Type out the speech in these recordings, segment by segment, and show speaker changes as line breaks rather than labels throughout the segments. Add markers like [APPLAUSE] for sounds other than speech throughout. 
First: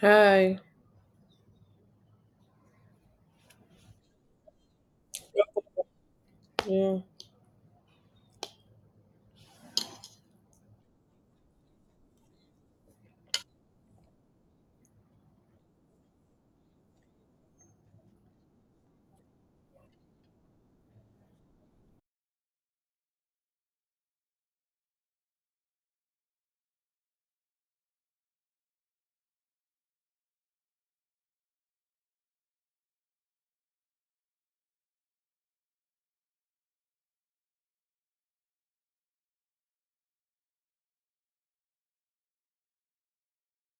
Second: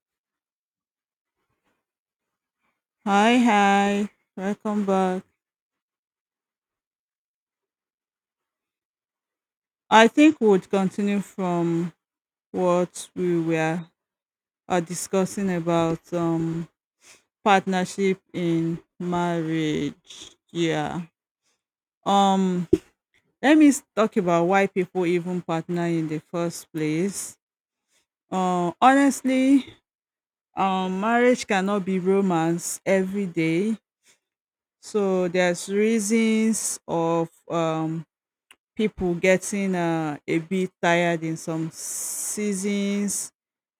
Hi.
Hi, hi. Welcome back.
Yeah.
I think we'll continue from what we were discussing about partnership in marriage. Yeah. Um Let me talk about why people even partner in the first place. Uh, honestly, marriage cannot be romance every day. So there's reasons of people getting a bit tired in some seasons,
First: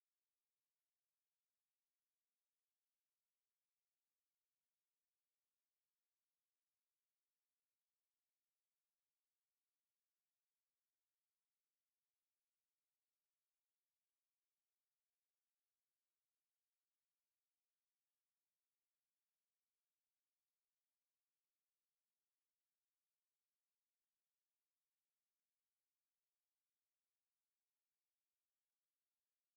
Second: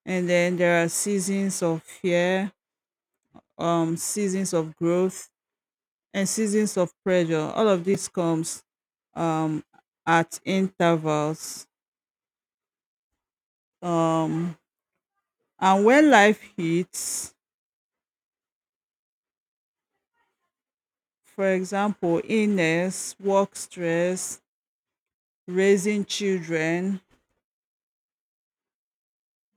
and then there are seasons of fear, seasons of growth, and seasons of pressure. All of this comes, um at intervals, um and when life hits, for example illness, work stress, raising children,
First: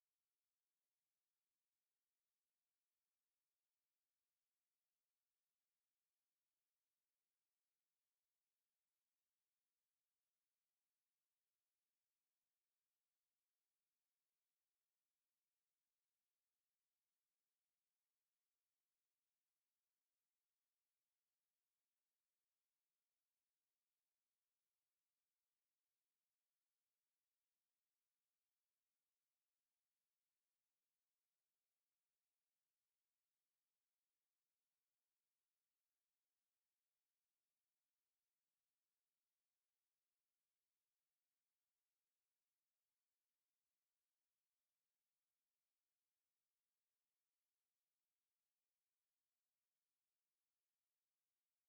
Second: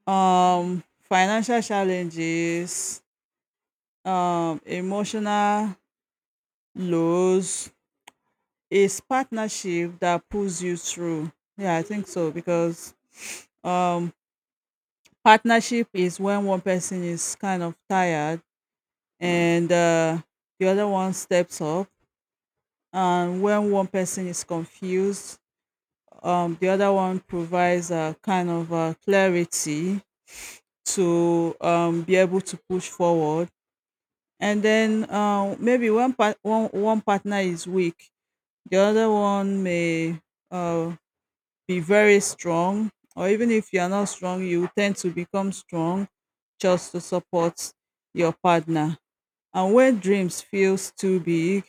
financial challenges, emotional lows. It's partnership that pulls you through. Yeah, I think so, because um partnership is when one person is kind of tired and the other one steps up, and when one person is confused, the other one provides a kind of clarity to be able to push forward. And then maybe one partner is weak, the other one may uh be very strong, or even if you are not strong you tend to become strong just to support your partner. And when dreams feels too big,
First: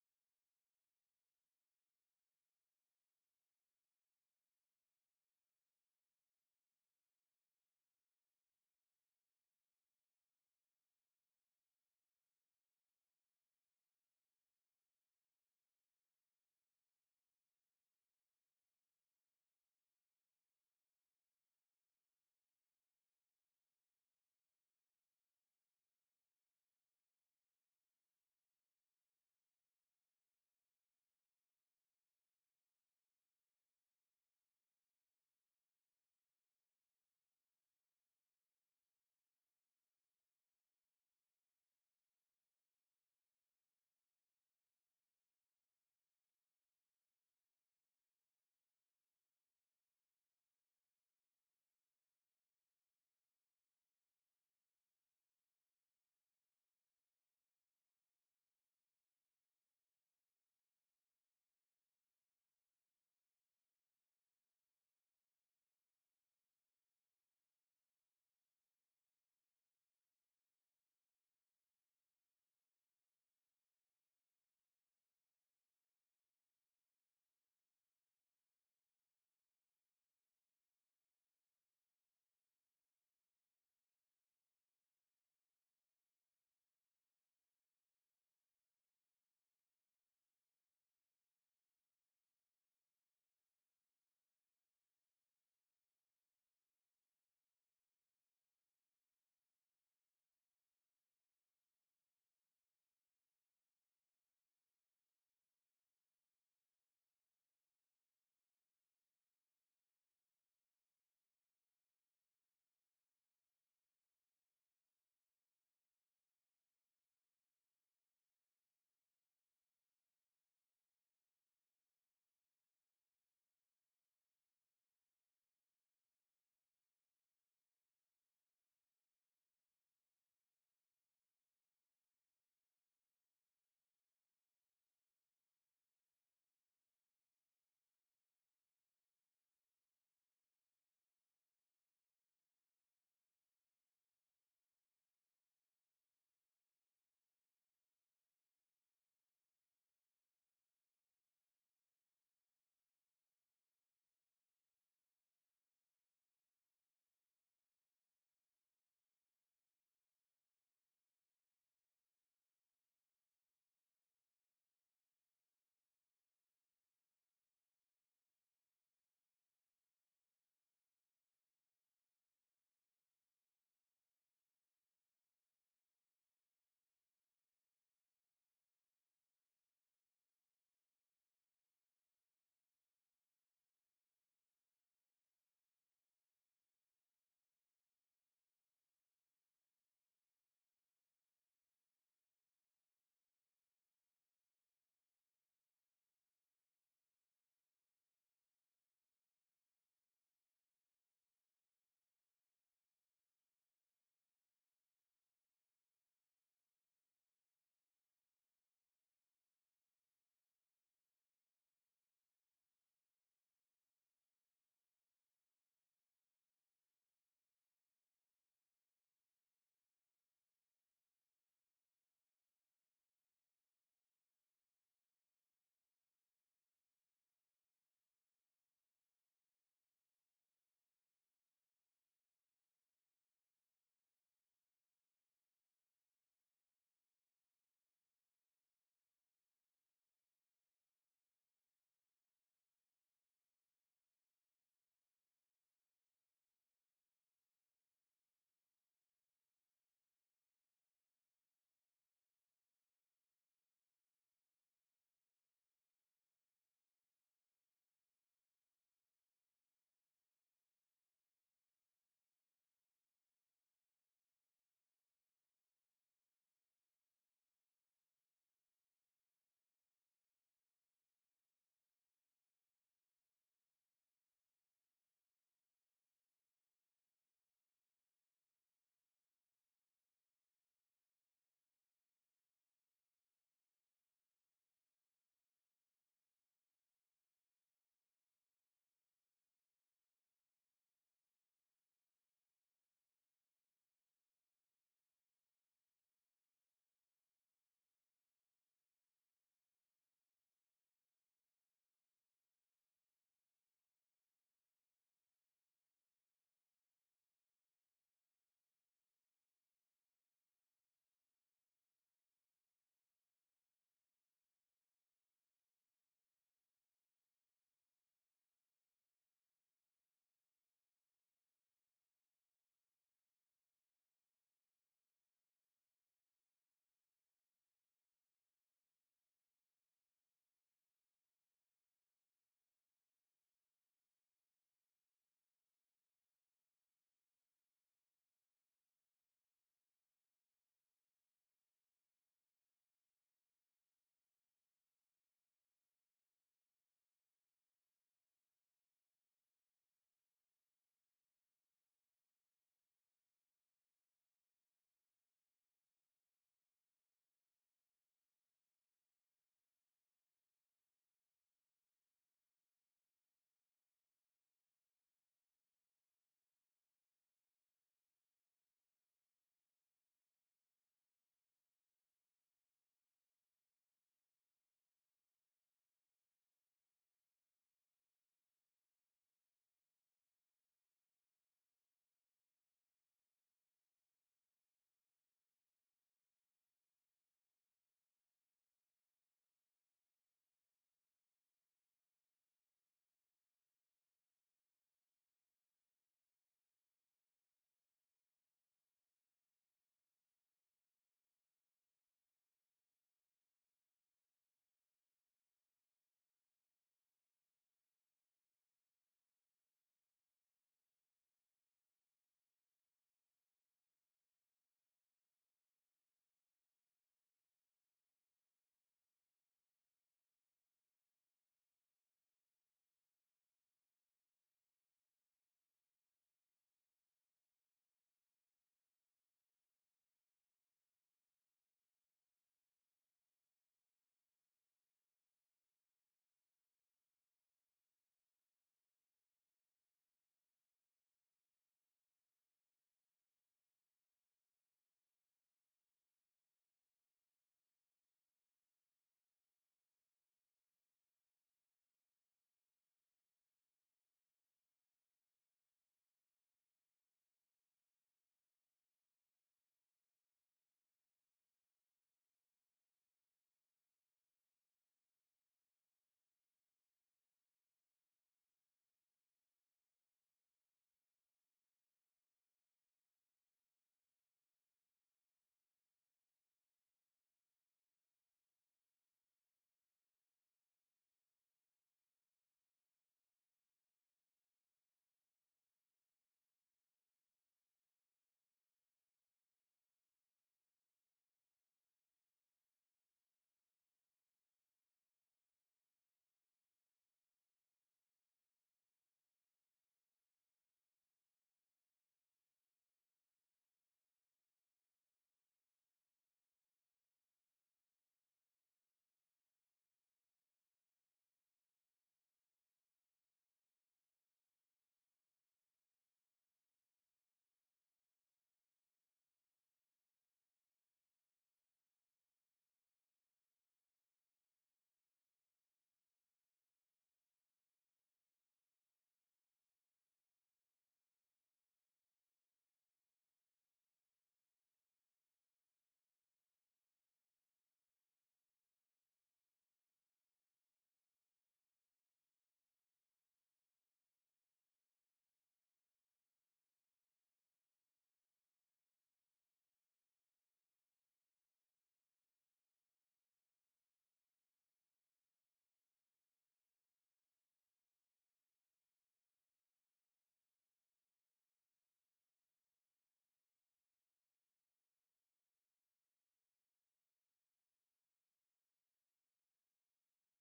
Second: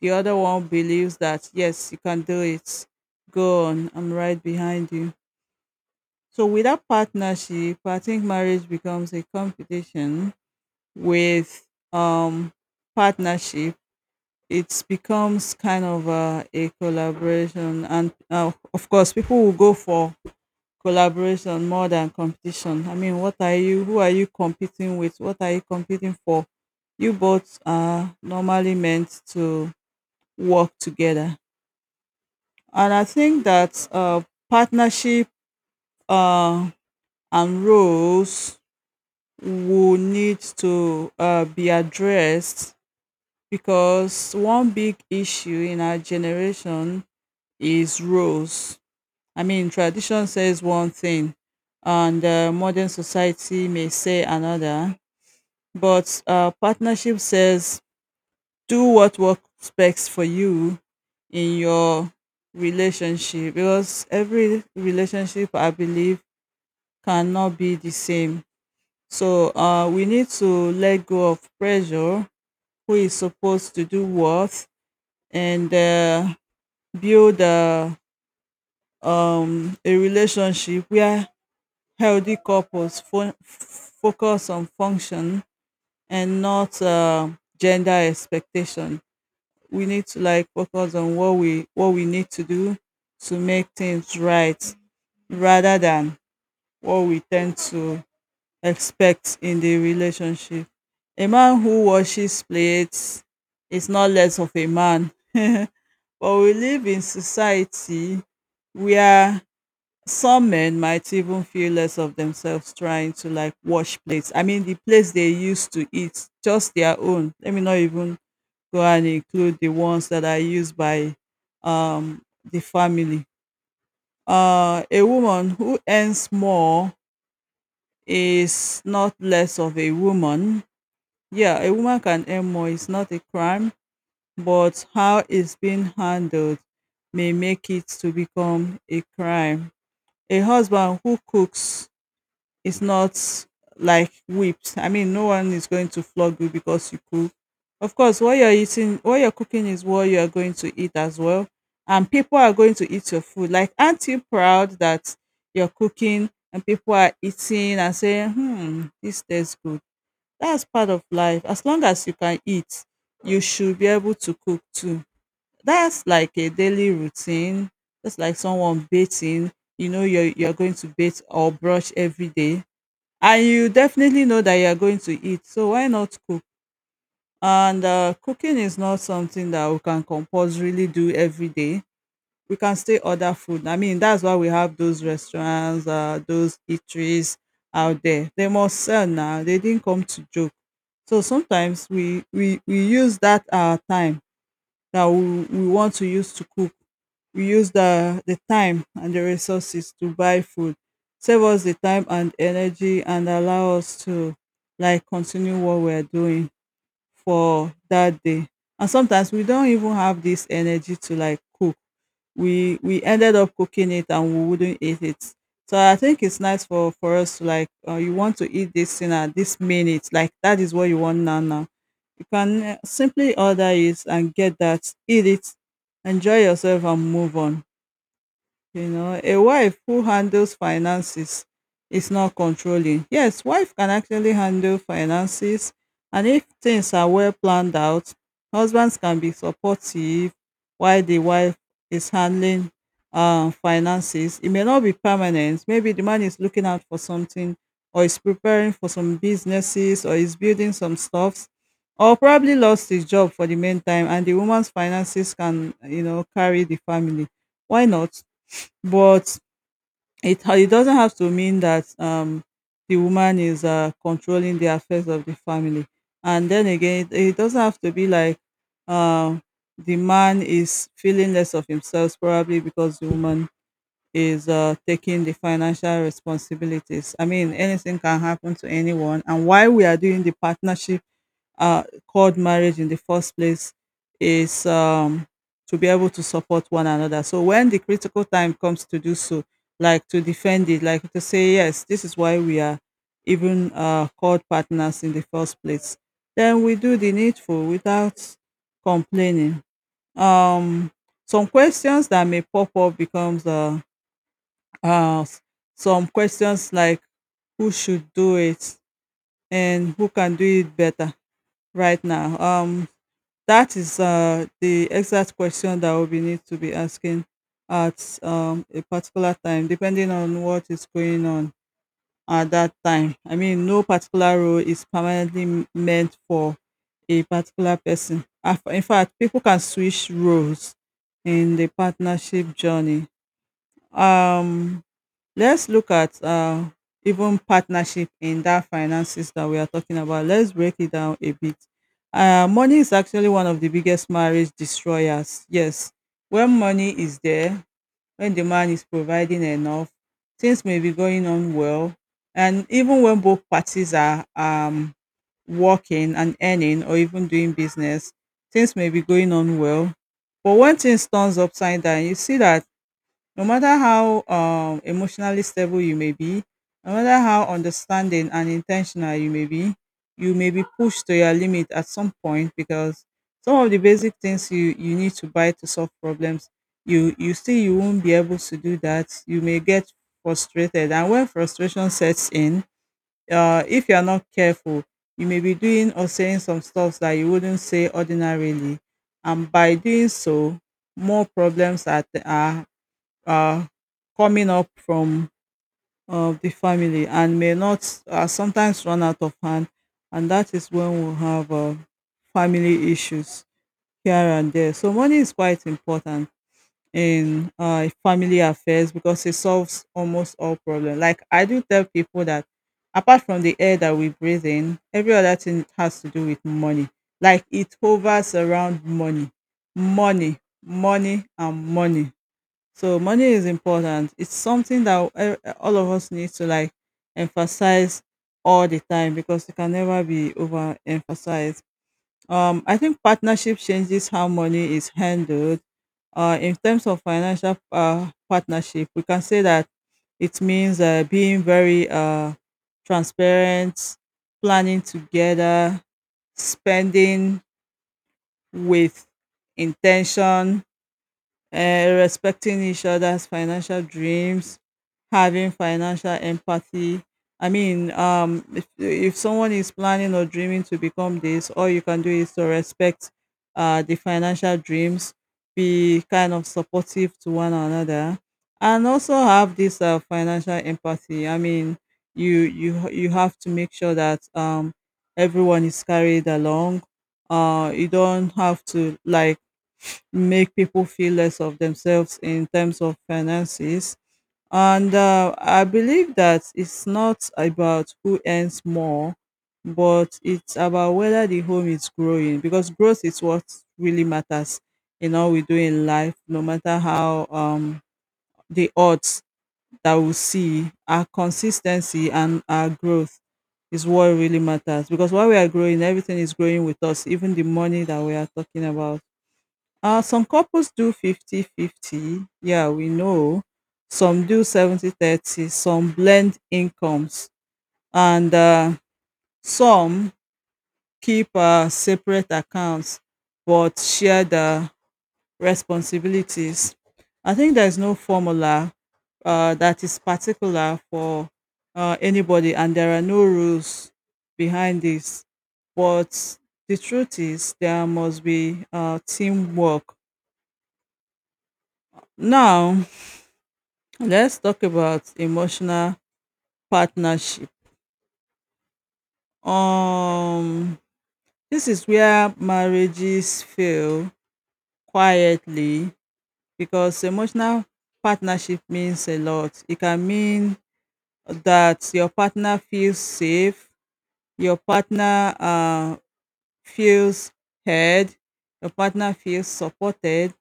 the other one believes that, yes, you can do it, go on, I'm right behind you. So without partnership, I think marriage becomes a competition. With um partnership, it becomes kind of a collaboration, and of course people will go for collaboration more than competition. I mean, what are you? Who are you competing with? What are you competing for? You both are normally meant to work together, and I think that partnership uh, and roles will need to be addressed, because one big issue in our generation is roles. I mean, tradition says one thing, and modern society may say another, but partnership says do what works best for you in your relationship, because every relationship, I believe, cannot be the same. So we need to let go of pressure, who is supposed to do what, and build a relationship where healthy couples focus on function and not gender expectation. We need to like focus on what we need to do to make things right, rather than what we tend to expect in the relationship. A man who washes plates is not less of a man, [LAUGHS] but we live in society where some men might even feel less of themselves trying to like wash plates. I mean, the plates they used to eat, just their own. Let me not even go and include the ones that are used by um, the family. A woman who earns more is not less of a woman. Yeah, a woman can earn more, it's not a crime, but how it's being handled may make it to become a crime. A husband who cooks, it's not like whipped. I mean, no one is going to flog you because you cook. Of course, what you're eating, what you're cooking is what you're going to eat as well. And people are going to eat your food. Like, aren't you proud that you're cooking and people are eating and saying, hmm, this tastes good? That's part of life. As long as you can eat, you should be able to cook too. That's like a daily routine. That's like someone bathing. You know, you're going to bathe or brush every day, and you definitely know that you are going to eat, so why not cook? And cooking is not something that we can compulsorily do every day. We can still order food. I mean, that's why we have those restaurants, those eateries out there. They must sell, now they didn't come to joke. So sometimes we use that our time that we want to use to cook, we use the time and the resources to buy food, save us the time and energy and allow us to like continue what we're doing for that day. And sometimes we don't even have this energy to like cook, we ended up cooking it and we wouldn't eat it. So I think it's nice for us to like, you want to eat this thing at this minute, like that is what you want now. You can simply order it and get that, eat it, enjoy yourself and move on. You know, a wife who handles finances is not controlling. Yes, wife can actually handle finances, and if things are well planned out, husbands can be supportive while the wife is handling finances. It may not be permanent. Maybe the man is looking out for something, or is preparing for some businesses, or is building some stuffs, or probably lost his job for the meantime, and the woman's finances can, you know, carry the family. Why not? But it doesn't have to mean that the woman is controlling the affairs of the family. And then again, it doesn't have to be like um the man is feeling less of himself probably because the woman is taking the financial responsibilities. I mean, anything can happen to anyone. And while we are doing the partnership called marriage, in the first place is, to be able to support one another. So when the critical time comes to do so, like to defend it, like to say, yes, this is why we are even called partners in the first place, then we do the needful without complaining. Um, some questions that may pop up becomes uh, s- some questions like who should do it and who can do it better right now. That is the exact question that we need to be asking at, a particular time, depending on what is going on at that time. I mean, no particular role is permanently meant for a particular person. In fact, people can switch roles in the partnership journey. Um, Let's look at even partnership in that finances that we are talking about. Let's break it down a bit. Money is actually one of the biggest marriage destroyers. Yes, when money is there, when the man is providing enough, things may be going on well. And even when both parties are, working and earning, or even doing business, things may be going on well. But when things turns upside down, you see that no matter how emotionally stable you may be, no matter how understanding and intentional you may be pushed to your limit at some point, because some of the basic things you need to buy to solve problems, you see you won't be able to do that. You may get frustrated, and when frustration sets in, if you are not careful, you may be doing or saying some stuff that you wouldn't say ordinarily, and by doing so, more problems are coming up from the family, and may not sometimes run out of hand. And that is when we'll have family issues here and there. So, money is quite important in family affairs, because it solves almost all problems. Like, I do tell people that apart from the air that we breathe in, every other thing has to do with money. Like, it hovers around money, money, money, and money. So money is important. It's something that all of us need to like emphasize all the time, because it can never be overemphasized. I think partnership changes how money is handled. In terms of financial partnership, we can say that it means being very transparent, planning together, spending with intention, respecting each other's financial dreams, having financial empathy. I mean, if someone is planning or dreaming to become this, all you can do is to respect the financial dreams, be kind of supportive to one another, and also have this financial empathy. I mean, you have to make sure that, everyone is carried along. You don't have to like make people feel less of themselves in terms of finances. And I believe that it's not about who earns more, but it's about whether the home is growing, because growth is what really matters in all we do in life. No matter how, the odds that we see, our consistency and our growth is what really matters, because while we are growing, everything is growing with us, even the money that we are talking about. Some couples do 50-50. Yeah, we know. Some do 70-30. Some blend incomes, and some keep separate accounts but share the responsibilities. I think there's no formula that is particular for anybody, and there are no rules behind this. But the truth is, there must be teamwork. Now, Let's talk about emotional partnership. Um, this is where marriages fail quietly, because emotional partnership means a lot. It can mean that your partner feels safe, your partner feels heard, your partner feels supported,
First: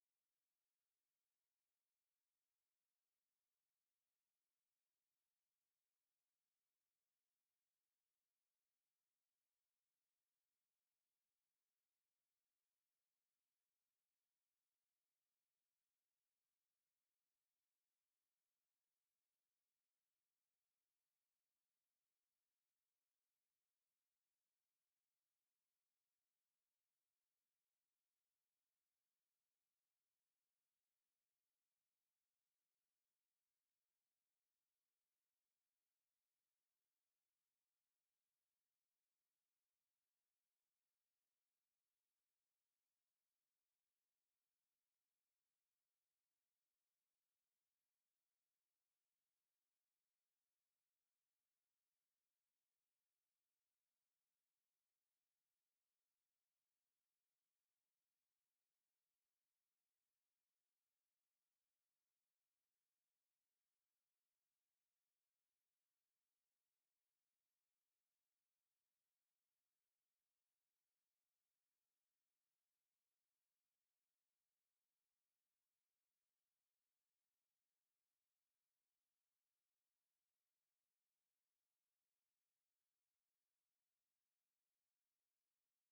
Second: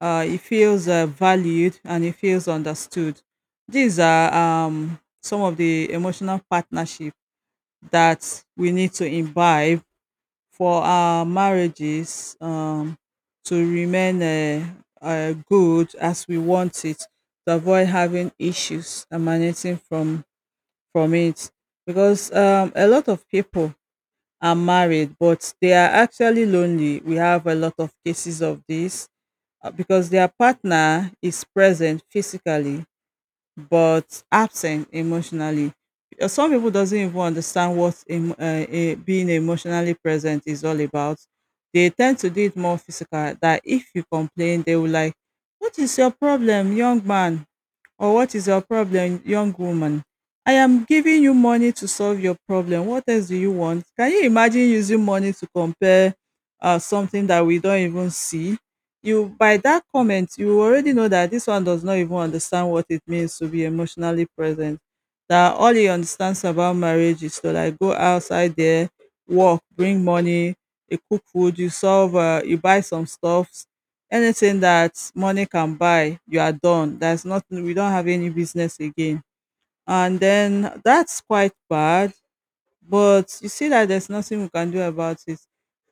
he feels valued, and he feels understood. These are some of the emotional partnership that we need to imbibe for our marriages, to remain good as we want it, to avoid having issues emanating from it, because a lot of people are married but they are actually lonely. We have a lot of cases of this, because their partner is present physically but absent emotionally. Some people doesn't even understand what being emotionally present is all about. They tend to do it more physical. That if you complain, they will like, "What is your problem, young man? Or what is your problem, young woman? I am giving you money to solve your problem. What else do you want? Can you imagine using money to compare something that we don't even see?" You, by that comment, you already know that this one does not even understand what it means to be emotionally present. That all he understands about marriage is to like go outside there, work, bring money, you cook food, you solve, you buy some stuff. Anything that money can buy, you are done. There's nothing. We don't have any business again. And then that's quite bad. But you see that there's nothing we can do about it.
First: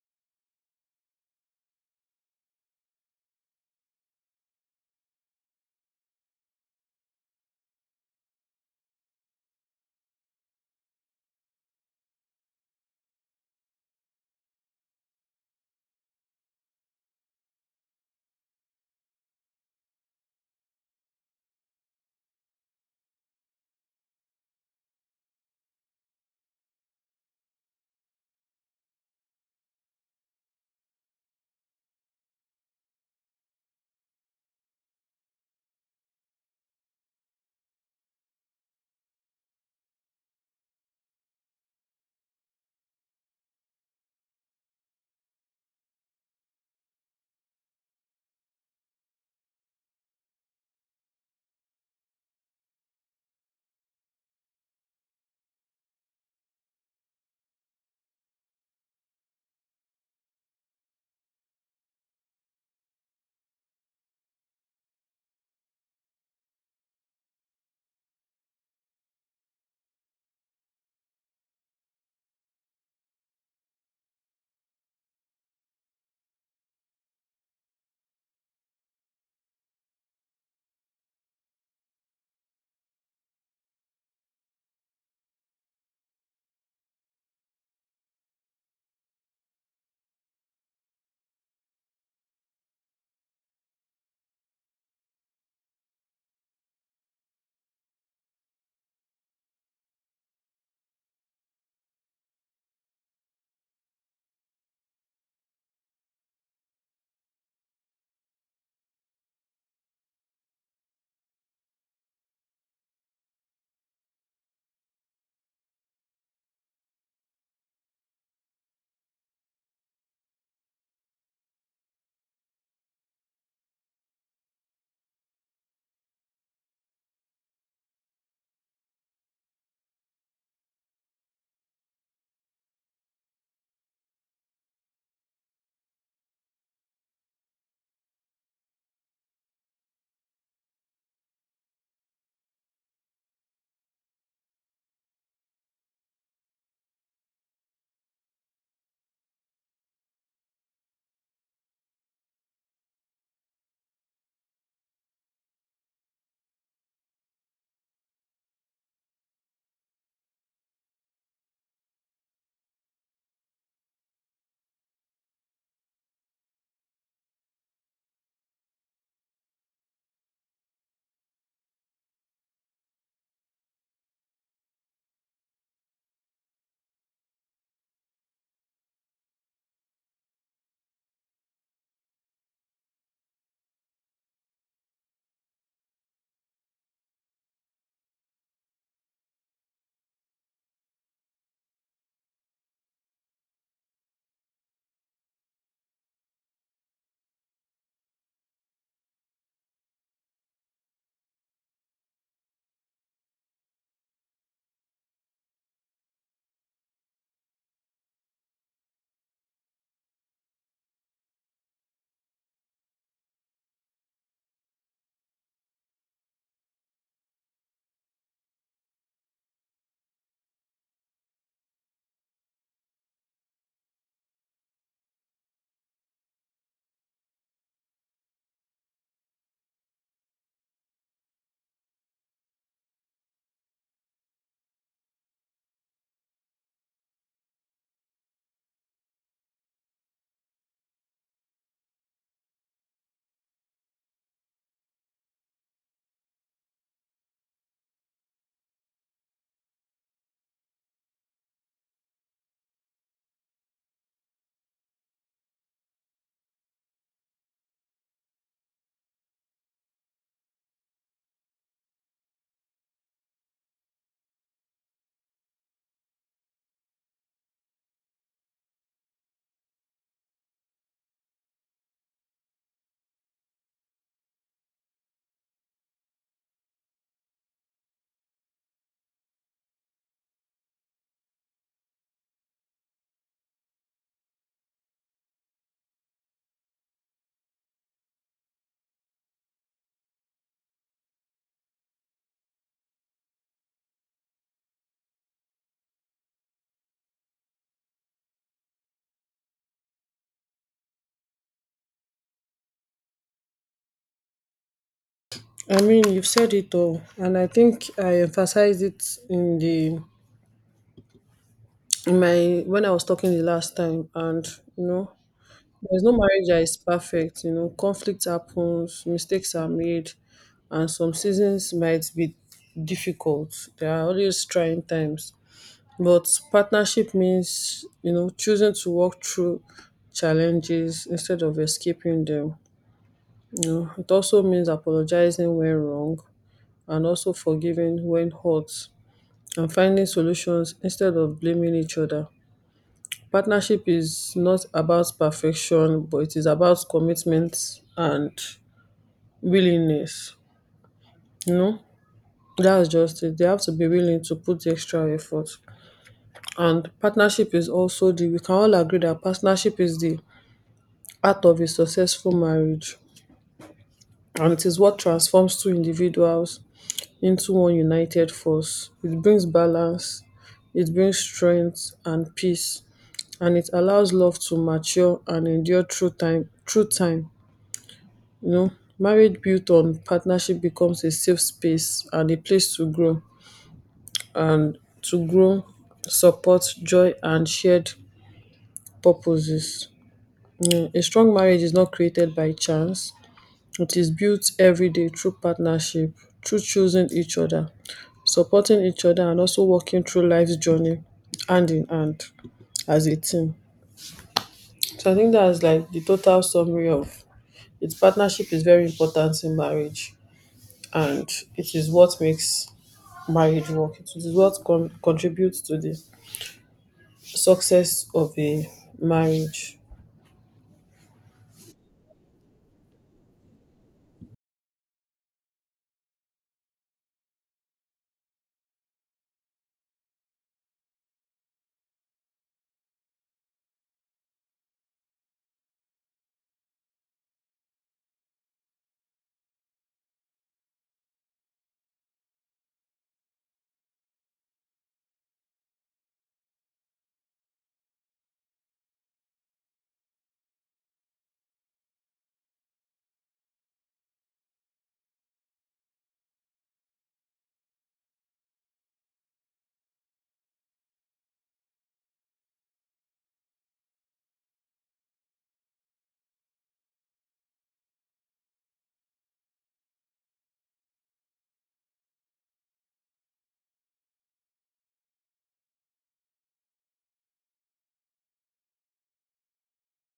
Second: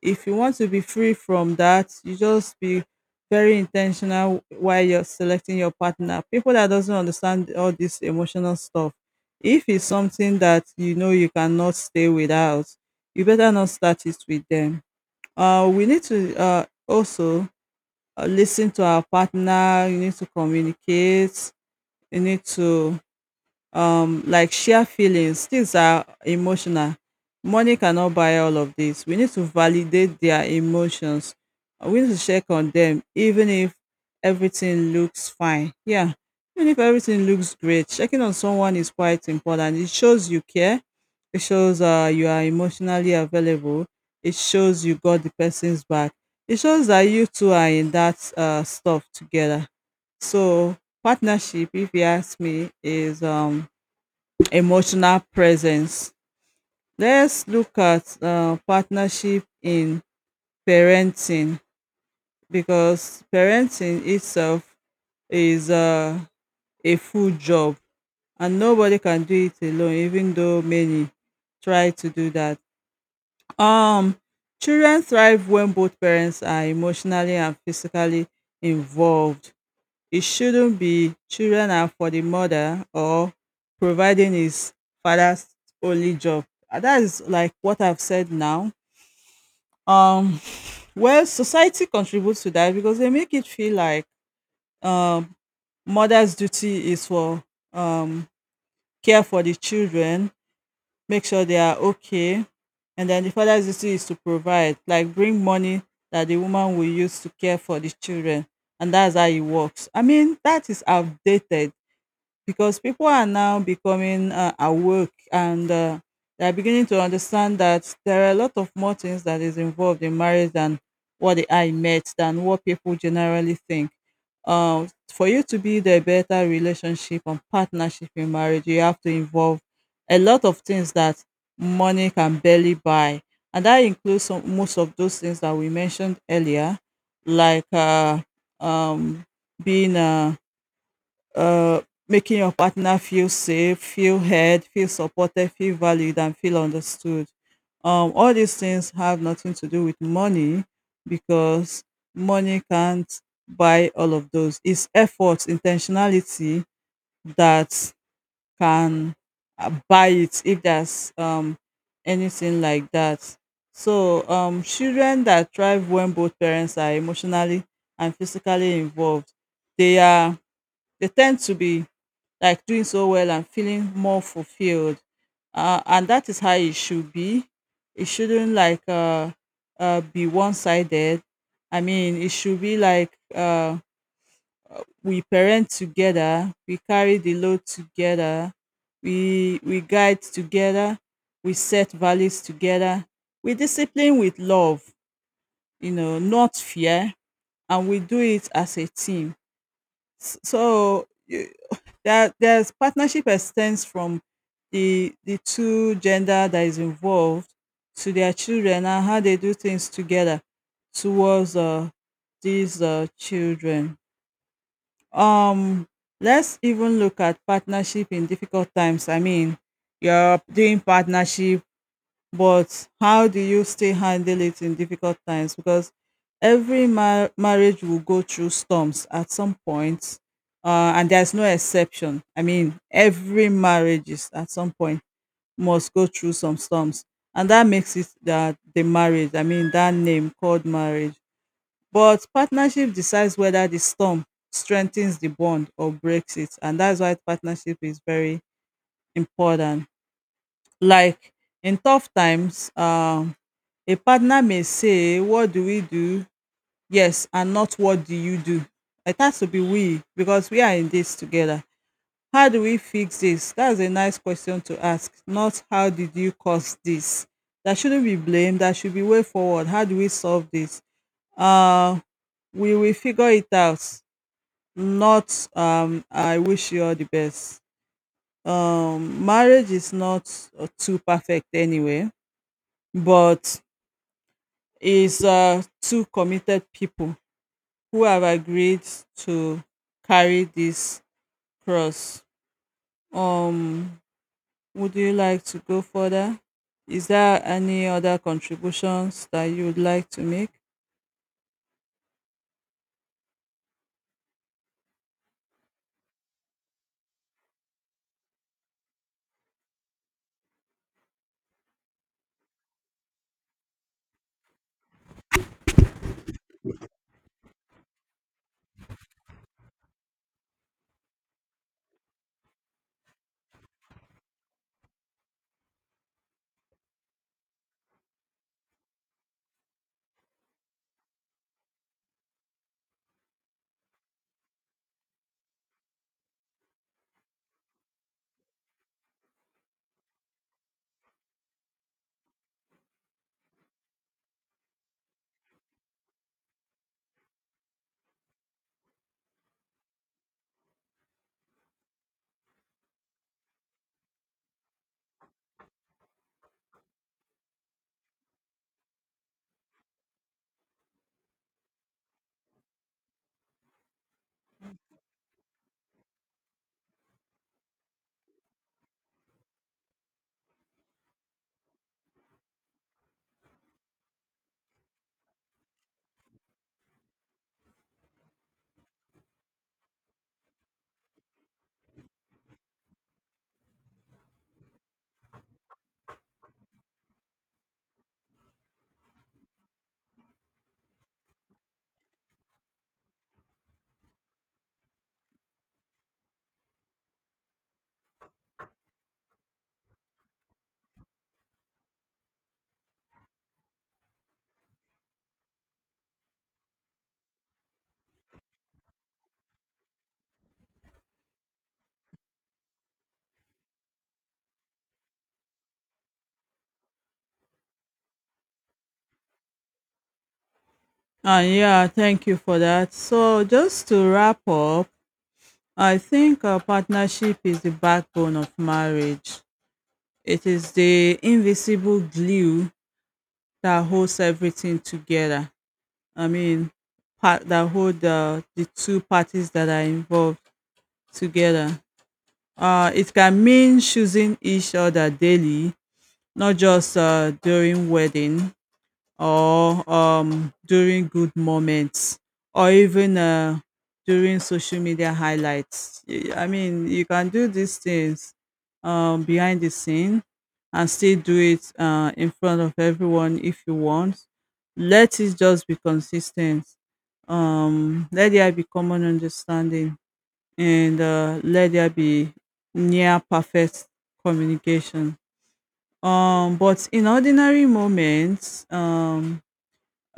If you want to be free from that, you just be very intentional while you're selecting your partner. People that doesn't understand all this emotional stuff, if it's something that you know you cannot stay without, you better not start it with them. We need to also lis to our partner. You need to communicate, you need to like share feelings. Things are emotional. Money cannot buy all of this. We need to validate their emotions, we need to check on them even if everything looks fine, yeah, even if everything looks great. Checking on someone is quite important. It shows you care, it shows you are emotionally available, it shows you got the person's back, it shows that you two are in that stuff together. So partnership, if you ask me, is emotional presence. Let's look at partnership in parenting, because parenting itself is a full job, and nobody can do it alone, even though many try to do that. Um, Children thrive when both parents are emotionally and physically involved. It shouldn't be children are for the mother, or providing is father's only job. And that is like what I've said now. Um, well, society contributes to that because they make it feel like um, mother's duty is for um, care for the children, make sure they are okay, and then the father's duty is to provide, like bring money that the woman will use to care for the children, and that's how it works. I mean, that is outdated, because people are now becoming awake, and they are beginning to understand that there are a lot of more things that is involved in marriage than what the eye met, than what people generally think. For you to build a better relationship and partnership in marriage, you have to involve a lot of things that money can barely buy, and that includes some, most of those things that we mentioned earlier, like um, being uh, making your partner feel safe, feel heard, feel supported, feel valued, and feel understood. All these things have nothing to do with money, because money can't buy all of those. It's effort, intentionality, that can buy it, if there's anything like that. So, children that thrive when both parents are emotionally and physically involved, they are they tend to be like doing so well and feeling more fulfilled. And that is how it should be. It shouldn't like be one sided. I mean, it should be like, we parent together, we carry the load together, we guide together, we set values together, we discipline with love, you know, not fear, and we do it as a team. S- so you, there's partnership extends from the two gender that is involved to their children, and how they do things together towards these children. um let's even look at partnership in difficult times. I mean, you're doing partnership, but how do you still handle it in difficult times? Because every marriage will go through storms at some point, and there's no exception. I mean, every marriage is at some point must go through some storms, and that makes it that the marriage. I mean, that name called marriage. But partnership decides whether the storm strengthens the bond or breaks it, and that's why partnership is very important. Like in tough times, a partner may say, "What do we do?" Yes, and not "What do you do?" It has to be "we," because we are in this together. "How do we fix this?" That's a nice question to ask, not "How did you cause this?" That shouldn't be blame. That should be way forward. "How do we solve this? Uh, we will figure it out." Not, "I wish you all the best." Marriage is not too perfect anyway, but is two committed people who have agreed to carry this cross. Um, would you like to go further? Is there any other contributions that you would like to make?
I mean, you've said it all, and I think I emphasized it in the in my when I was talking the last time. And you know, there's no marriage that is perfect. You know, conflict happens, mistakes are made, and some seasons might be difficult. There are always trying times, but partnership means you know choosing to walk through challenges instead of escaping them. You know, it also means apologizing when wrong and also forgiving when hurt and finding solutions instead of blaming each other. Partnership is not about perfection, but it is about commitment and willingness. You know, that's just it. They have to be willing to put the extra effort. And partnership is also we can all agree that partnership is the art of a successful marriage. And it is what transforms two individuals into one united force. It brings balance, it brings strength and peace, and it allows love to mature and endure through time. Through time, you know, marriage built on partnership becomes a safe space and a place to grow and to grow, support, joy, and shared purposes. Mm, a strong marriage is not created by chance. It is built every day through partnership, through choosing each other, supporting each other, and also walking through life's journey hand in hand as a team. So I think that's like the total summary of its partnership is very important in marriage, and it is what makes marriage work. It is what contributes to the success of a marriage.
Yeah, thank you for that. So, just to wrap up, I think a partnership is the backbone of marriage. It is the invisible glue that holds everything together. I mean, part that hold the two parties that are involved together. It can mean choosing each other daily, not just during wedding, or during good moments, or even during social media highlights. I mean, you can do these things behind the scene, and still do it in front of everyone if you want. Let it just be consistent. Let there be common understanding, and let there be near perfect communication. But in ordinary moments,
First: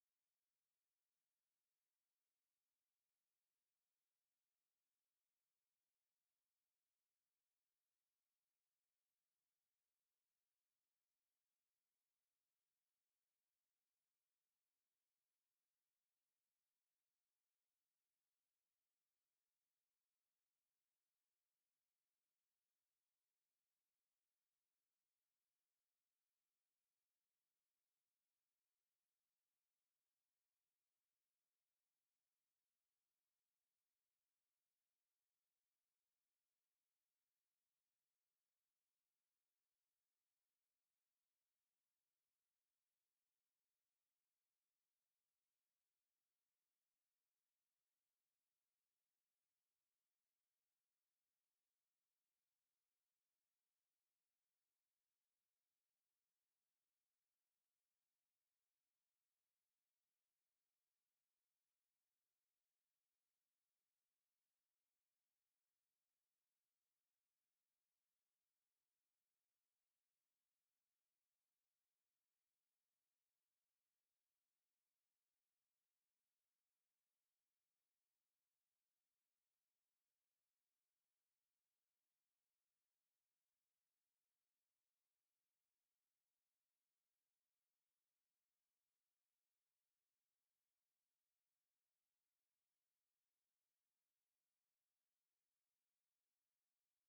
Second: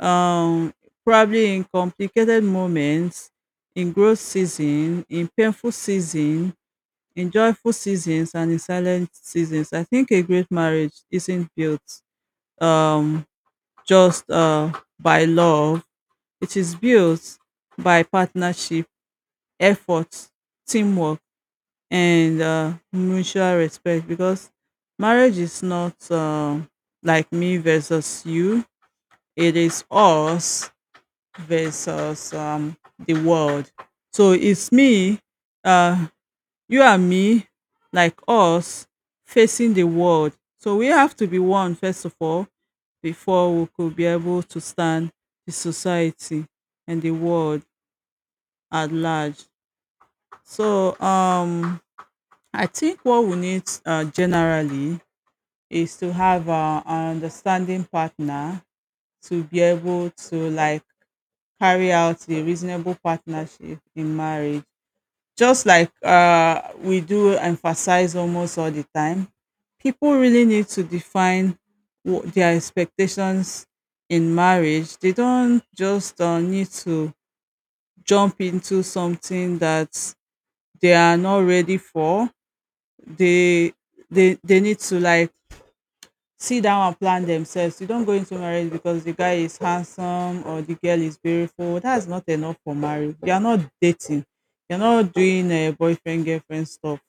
um, probably in complicated moments, in growth season, in painful season, in joyful seasons, and in silent seasons. I think a great marriage isn't built um, just by love, it is built by partnership, effort, teamwork, and mutual respect. Because marriage is not like me versus you, it is us versus the world. So it's me, uh, you and me, like us, facing the world. So we have to be one, first of all, before we could be able to stand the society and the world at large. So I think what we need, generally, is to have an understanding partner, to be able to like carry out the reasonable partnership in marriage. Just like, we do emphasize almost all the time, people really need to define what their expectations in marriage. They don't just need to jump into something that they are not ready for. They, they need to like sit down and plan themselves. You don't go into marriage because the guy is handsome or the girl is beautiful. That's not enough for marriage. You are not dating. You're not doing a boyfriend girlfriend stuff.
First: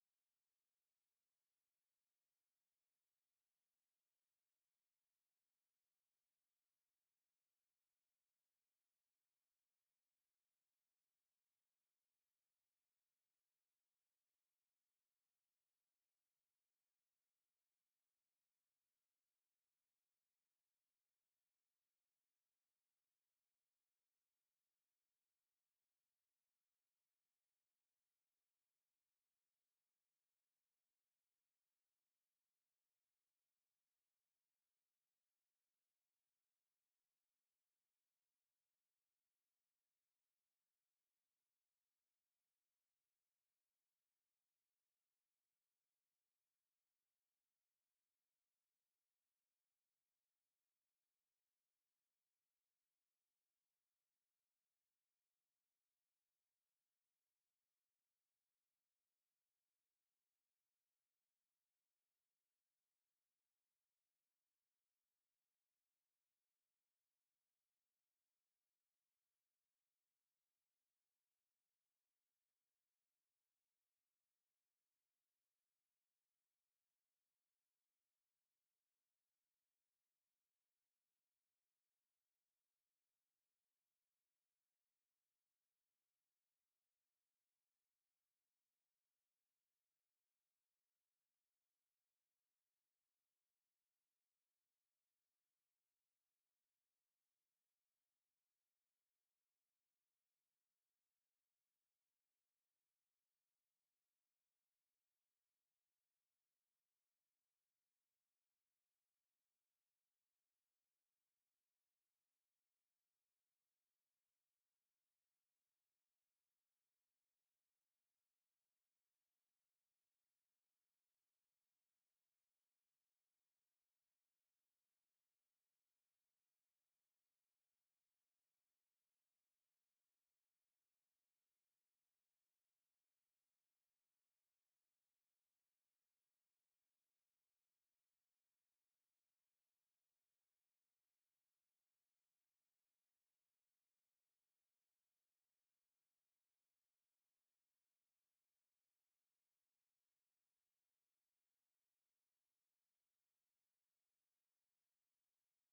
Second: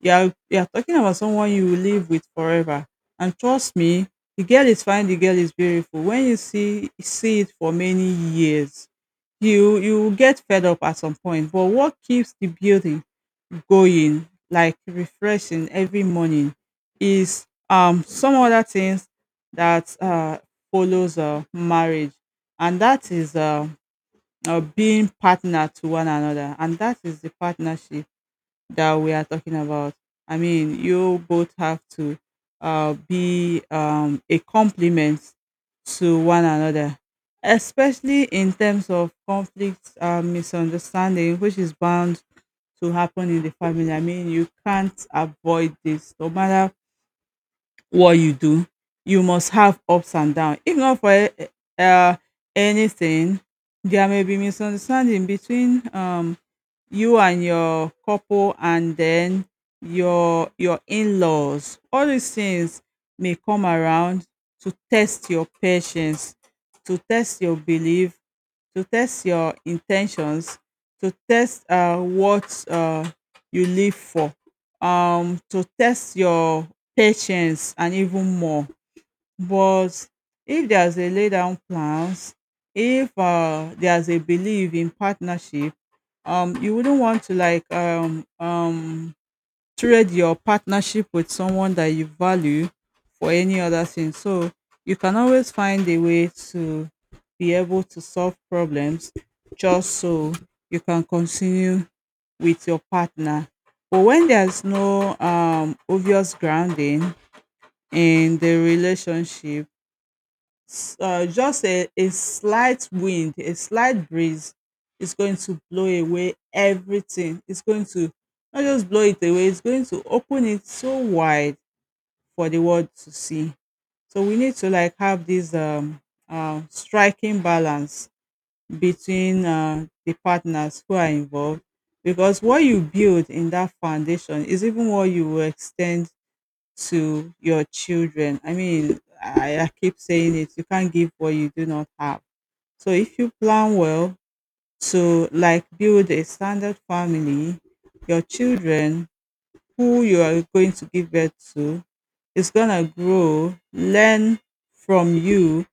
You are talking about someone you will live with forever. And trust me, the girl is fine. The girl is beautiful. When you see it for many years, you get fed up at some point. But what keeps the building going, like refreshing every morning, is some other things that follows marriage, and that is being partner to one another, and that is the partnership that we are talking about. I mean, you both have to be a complement to one another, especially in terms of conflict, misunderstanding, which is bound to happen in the family. I mean, you can't avoid this. No matter what you do, you must have ups and downs. If not for uh, anything, there may be misunderstanding between you and your couple, and then your in-laws. All these things may come around to test your patience, to test your belief, to test your intentions, to test what you live for, to test your patience and even more. But if there's a lay down plans, if there's a belief in partnership, you wouldn't want to like trade your partnership with someone that you value for any other thing. So you can always find a way to be able to solve problems just so you can continue with your partner. But when there's no obvious grounding in the relationship, just a slight wind, a slight breeze is going to blow away everything. It's going to not just blow it away, it's going to open it so wide for the world to see. So we need to like have this striking balance between the partners who are involved, because what you build in that foundation is even what you will extend to your children. I mean, I keep saying it, you can't give what you do not have. So if you plan well to like build a standard family, your children who you are going to give birth to is gonna grow, learn from you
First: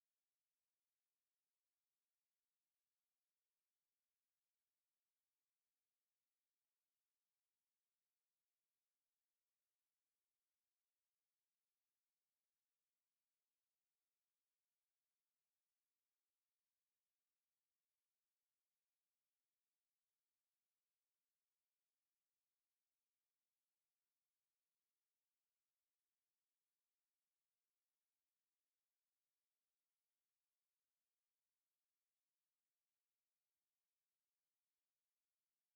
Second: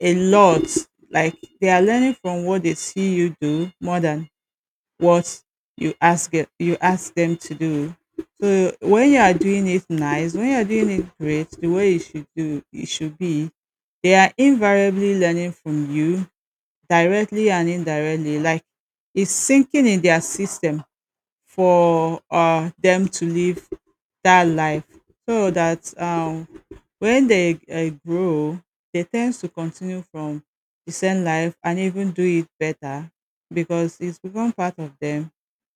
a lot. Like they are learning from what they see you do more than what you ask them to do. So when you are doing it nice, when you are doing it great, the way you should do it should be, they are invariably learning from you directly and indirectly. Like it's sinking in their system for them to live that life, so that when they grow, they tend to continue from the same life and even do it better, because it's become part of them.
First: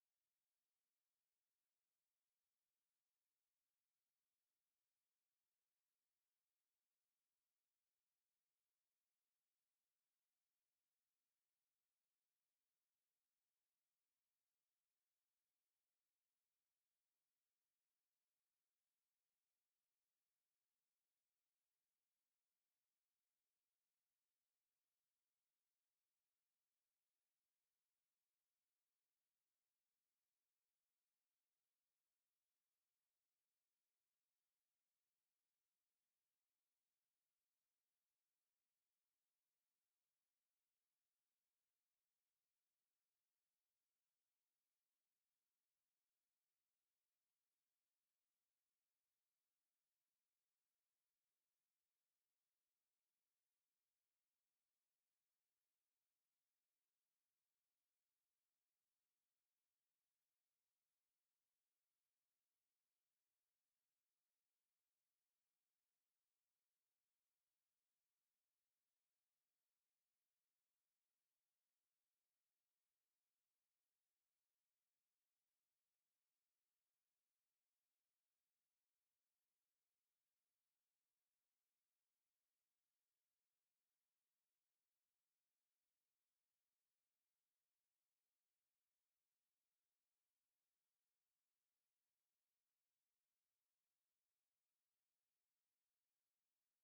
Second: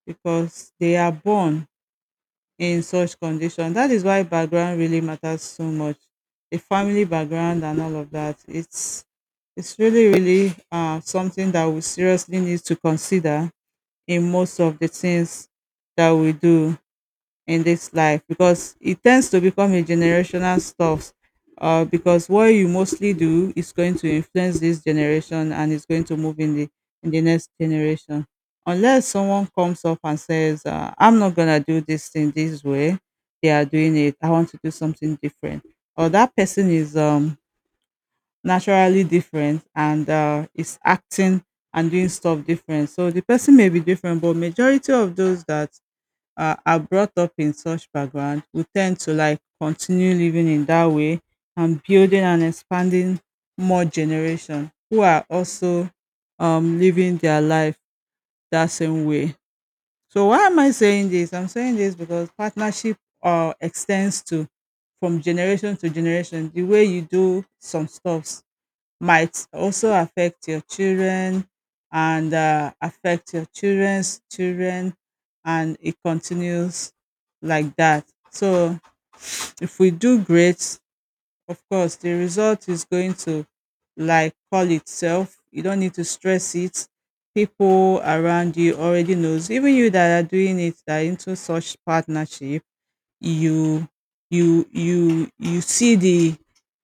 Because they are born in such condition, that is why background really matters so much. The family background and all of that, it's really really something that we seriously need to consider in most of the things that we do in this life, because it tends to become a generational stuff. Because what you mostly do is going to influence this generation, and it's going to move in the next generation, unless someone comes up and says I'm not gonna do this thing this way they are doing it. I want to do something different. Or that person is naturally different, and is acting and doing stuff different. So the person may be different, but majority of those that are brought up in such background will tend to like continue living in that way, and building and expanding more generation who are also living their life that same way. So why am I saying this? I'm saying this because partnership extends to from generation to generation. The way you do some stuffs might also affect your children, and affect your children's children, and it continues like that. So if we do great, of course the result is going to like call itself. You don't need to stress it. People around you already knows, even you that are doing it, that are into such partnership. You you you you see the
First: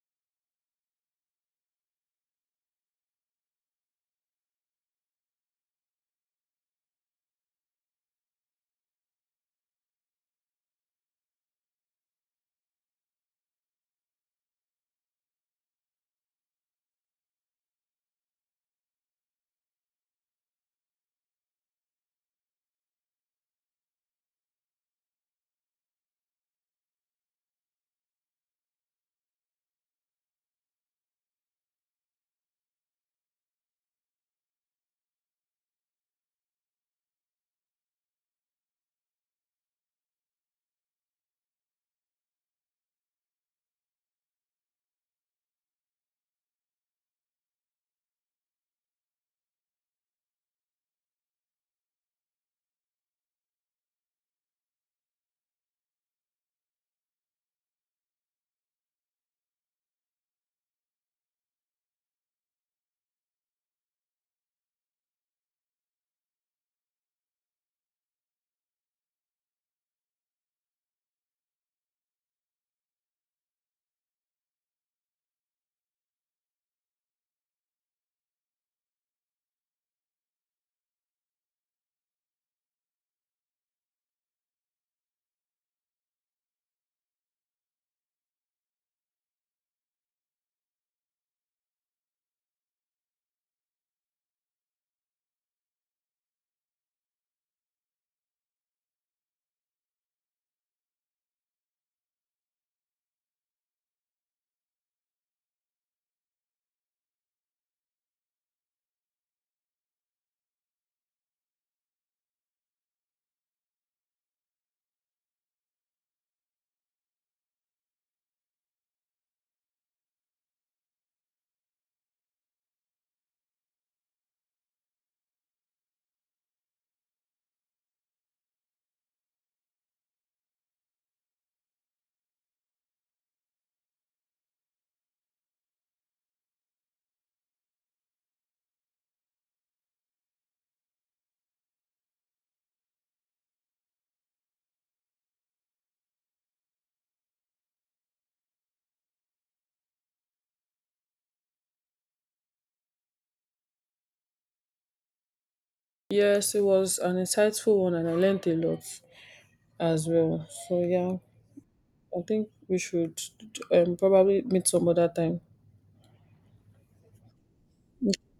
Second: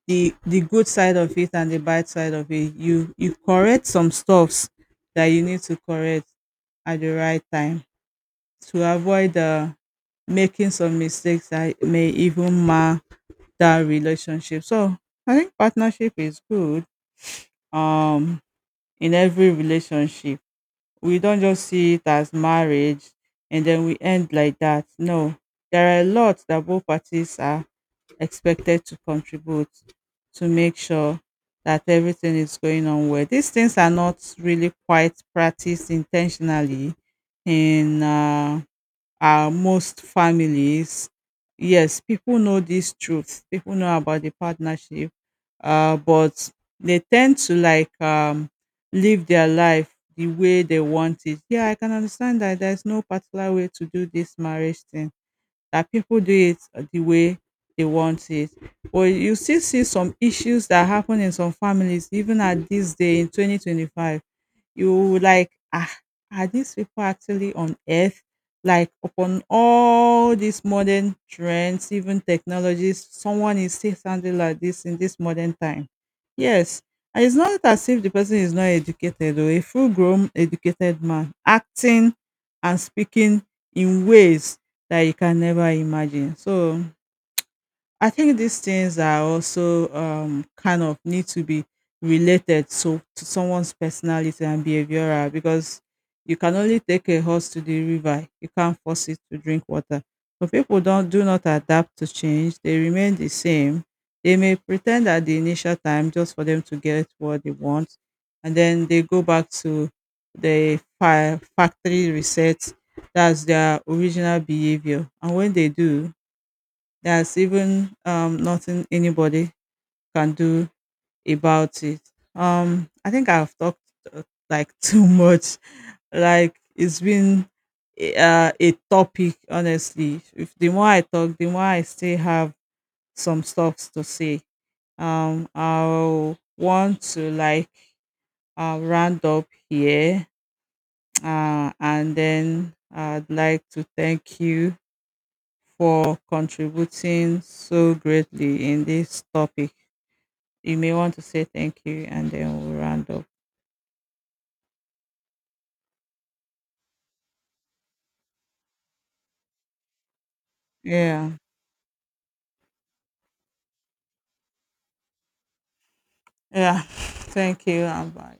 the good side of it and the bad side of it. You correct some stuffs that you need to correct at the right time, to avoid making some mistakes that may even mar that relationship. So I think partnership is good um in every relationship. We don't just see it as marriage and then we end like that. No, there are a lot that both parties are expected to contribute to make sure that everything is going on well. These things are not really quite practiced intentionally in our most families. Yes, people know this truth. People know about the partnership, but they tend to like live their life the way they want it. Yeah, I can understand that there's no particular way to do this marriage thing, that people do it the way they want it. But you still see some issues that happen in some families even at this day in 2025, you like, ah, are these people actually on earth? Like upon all these modern trends, even technologies, someone is still sounding like this in this modern time. Yes. And it's not as if the person is not educated, or a full grown educated man acting and speaking in ways that you can never imagine. So I think these things are also kind of need to be related so to someone's personality and behavioral, because you can only take a horse to the river. You can't force it to drink water. But people don't do not adapt to change. They remain the same. They may pretend at the initial time just for them to get what they want, and then they go back to the factory reset. That's their original behavior. And when they do, there's even nothing anybody can do about it. I think I've talked uh, like [LAUGHS] too much. Like it's been a topic, honestly. If the more I talk, the more I still have some stuff to say. I'll want to like round up here, and then I'd like to thank you for contributing so greatly in this topic. You may want to say thank you, and then we'll round up.
Yes, it was an insightful one, and I learned a lot as well. So yeah.
Yeah.
I think we should probably meet some other time.
Yeah. [LAUGHS] Thank you. And bye.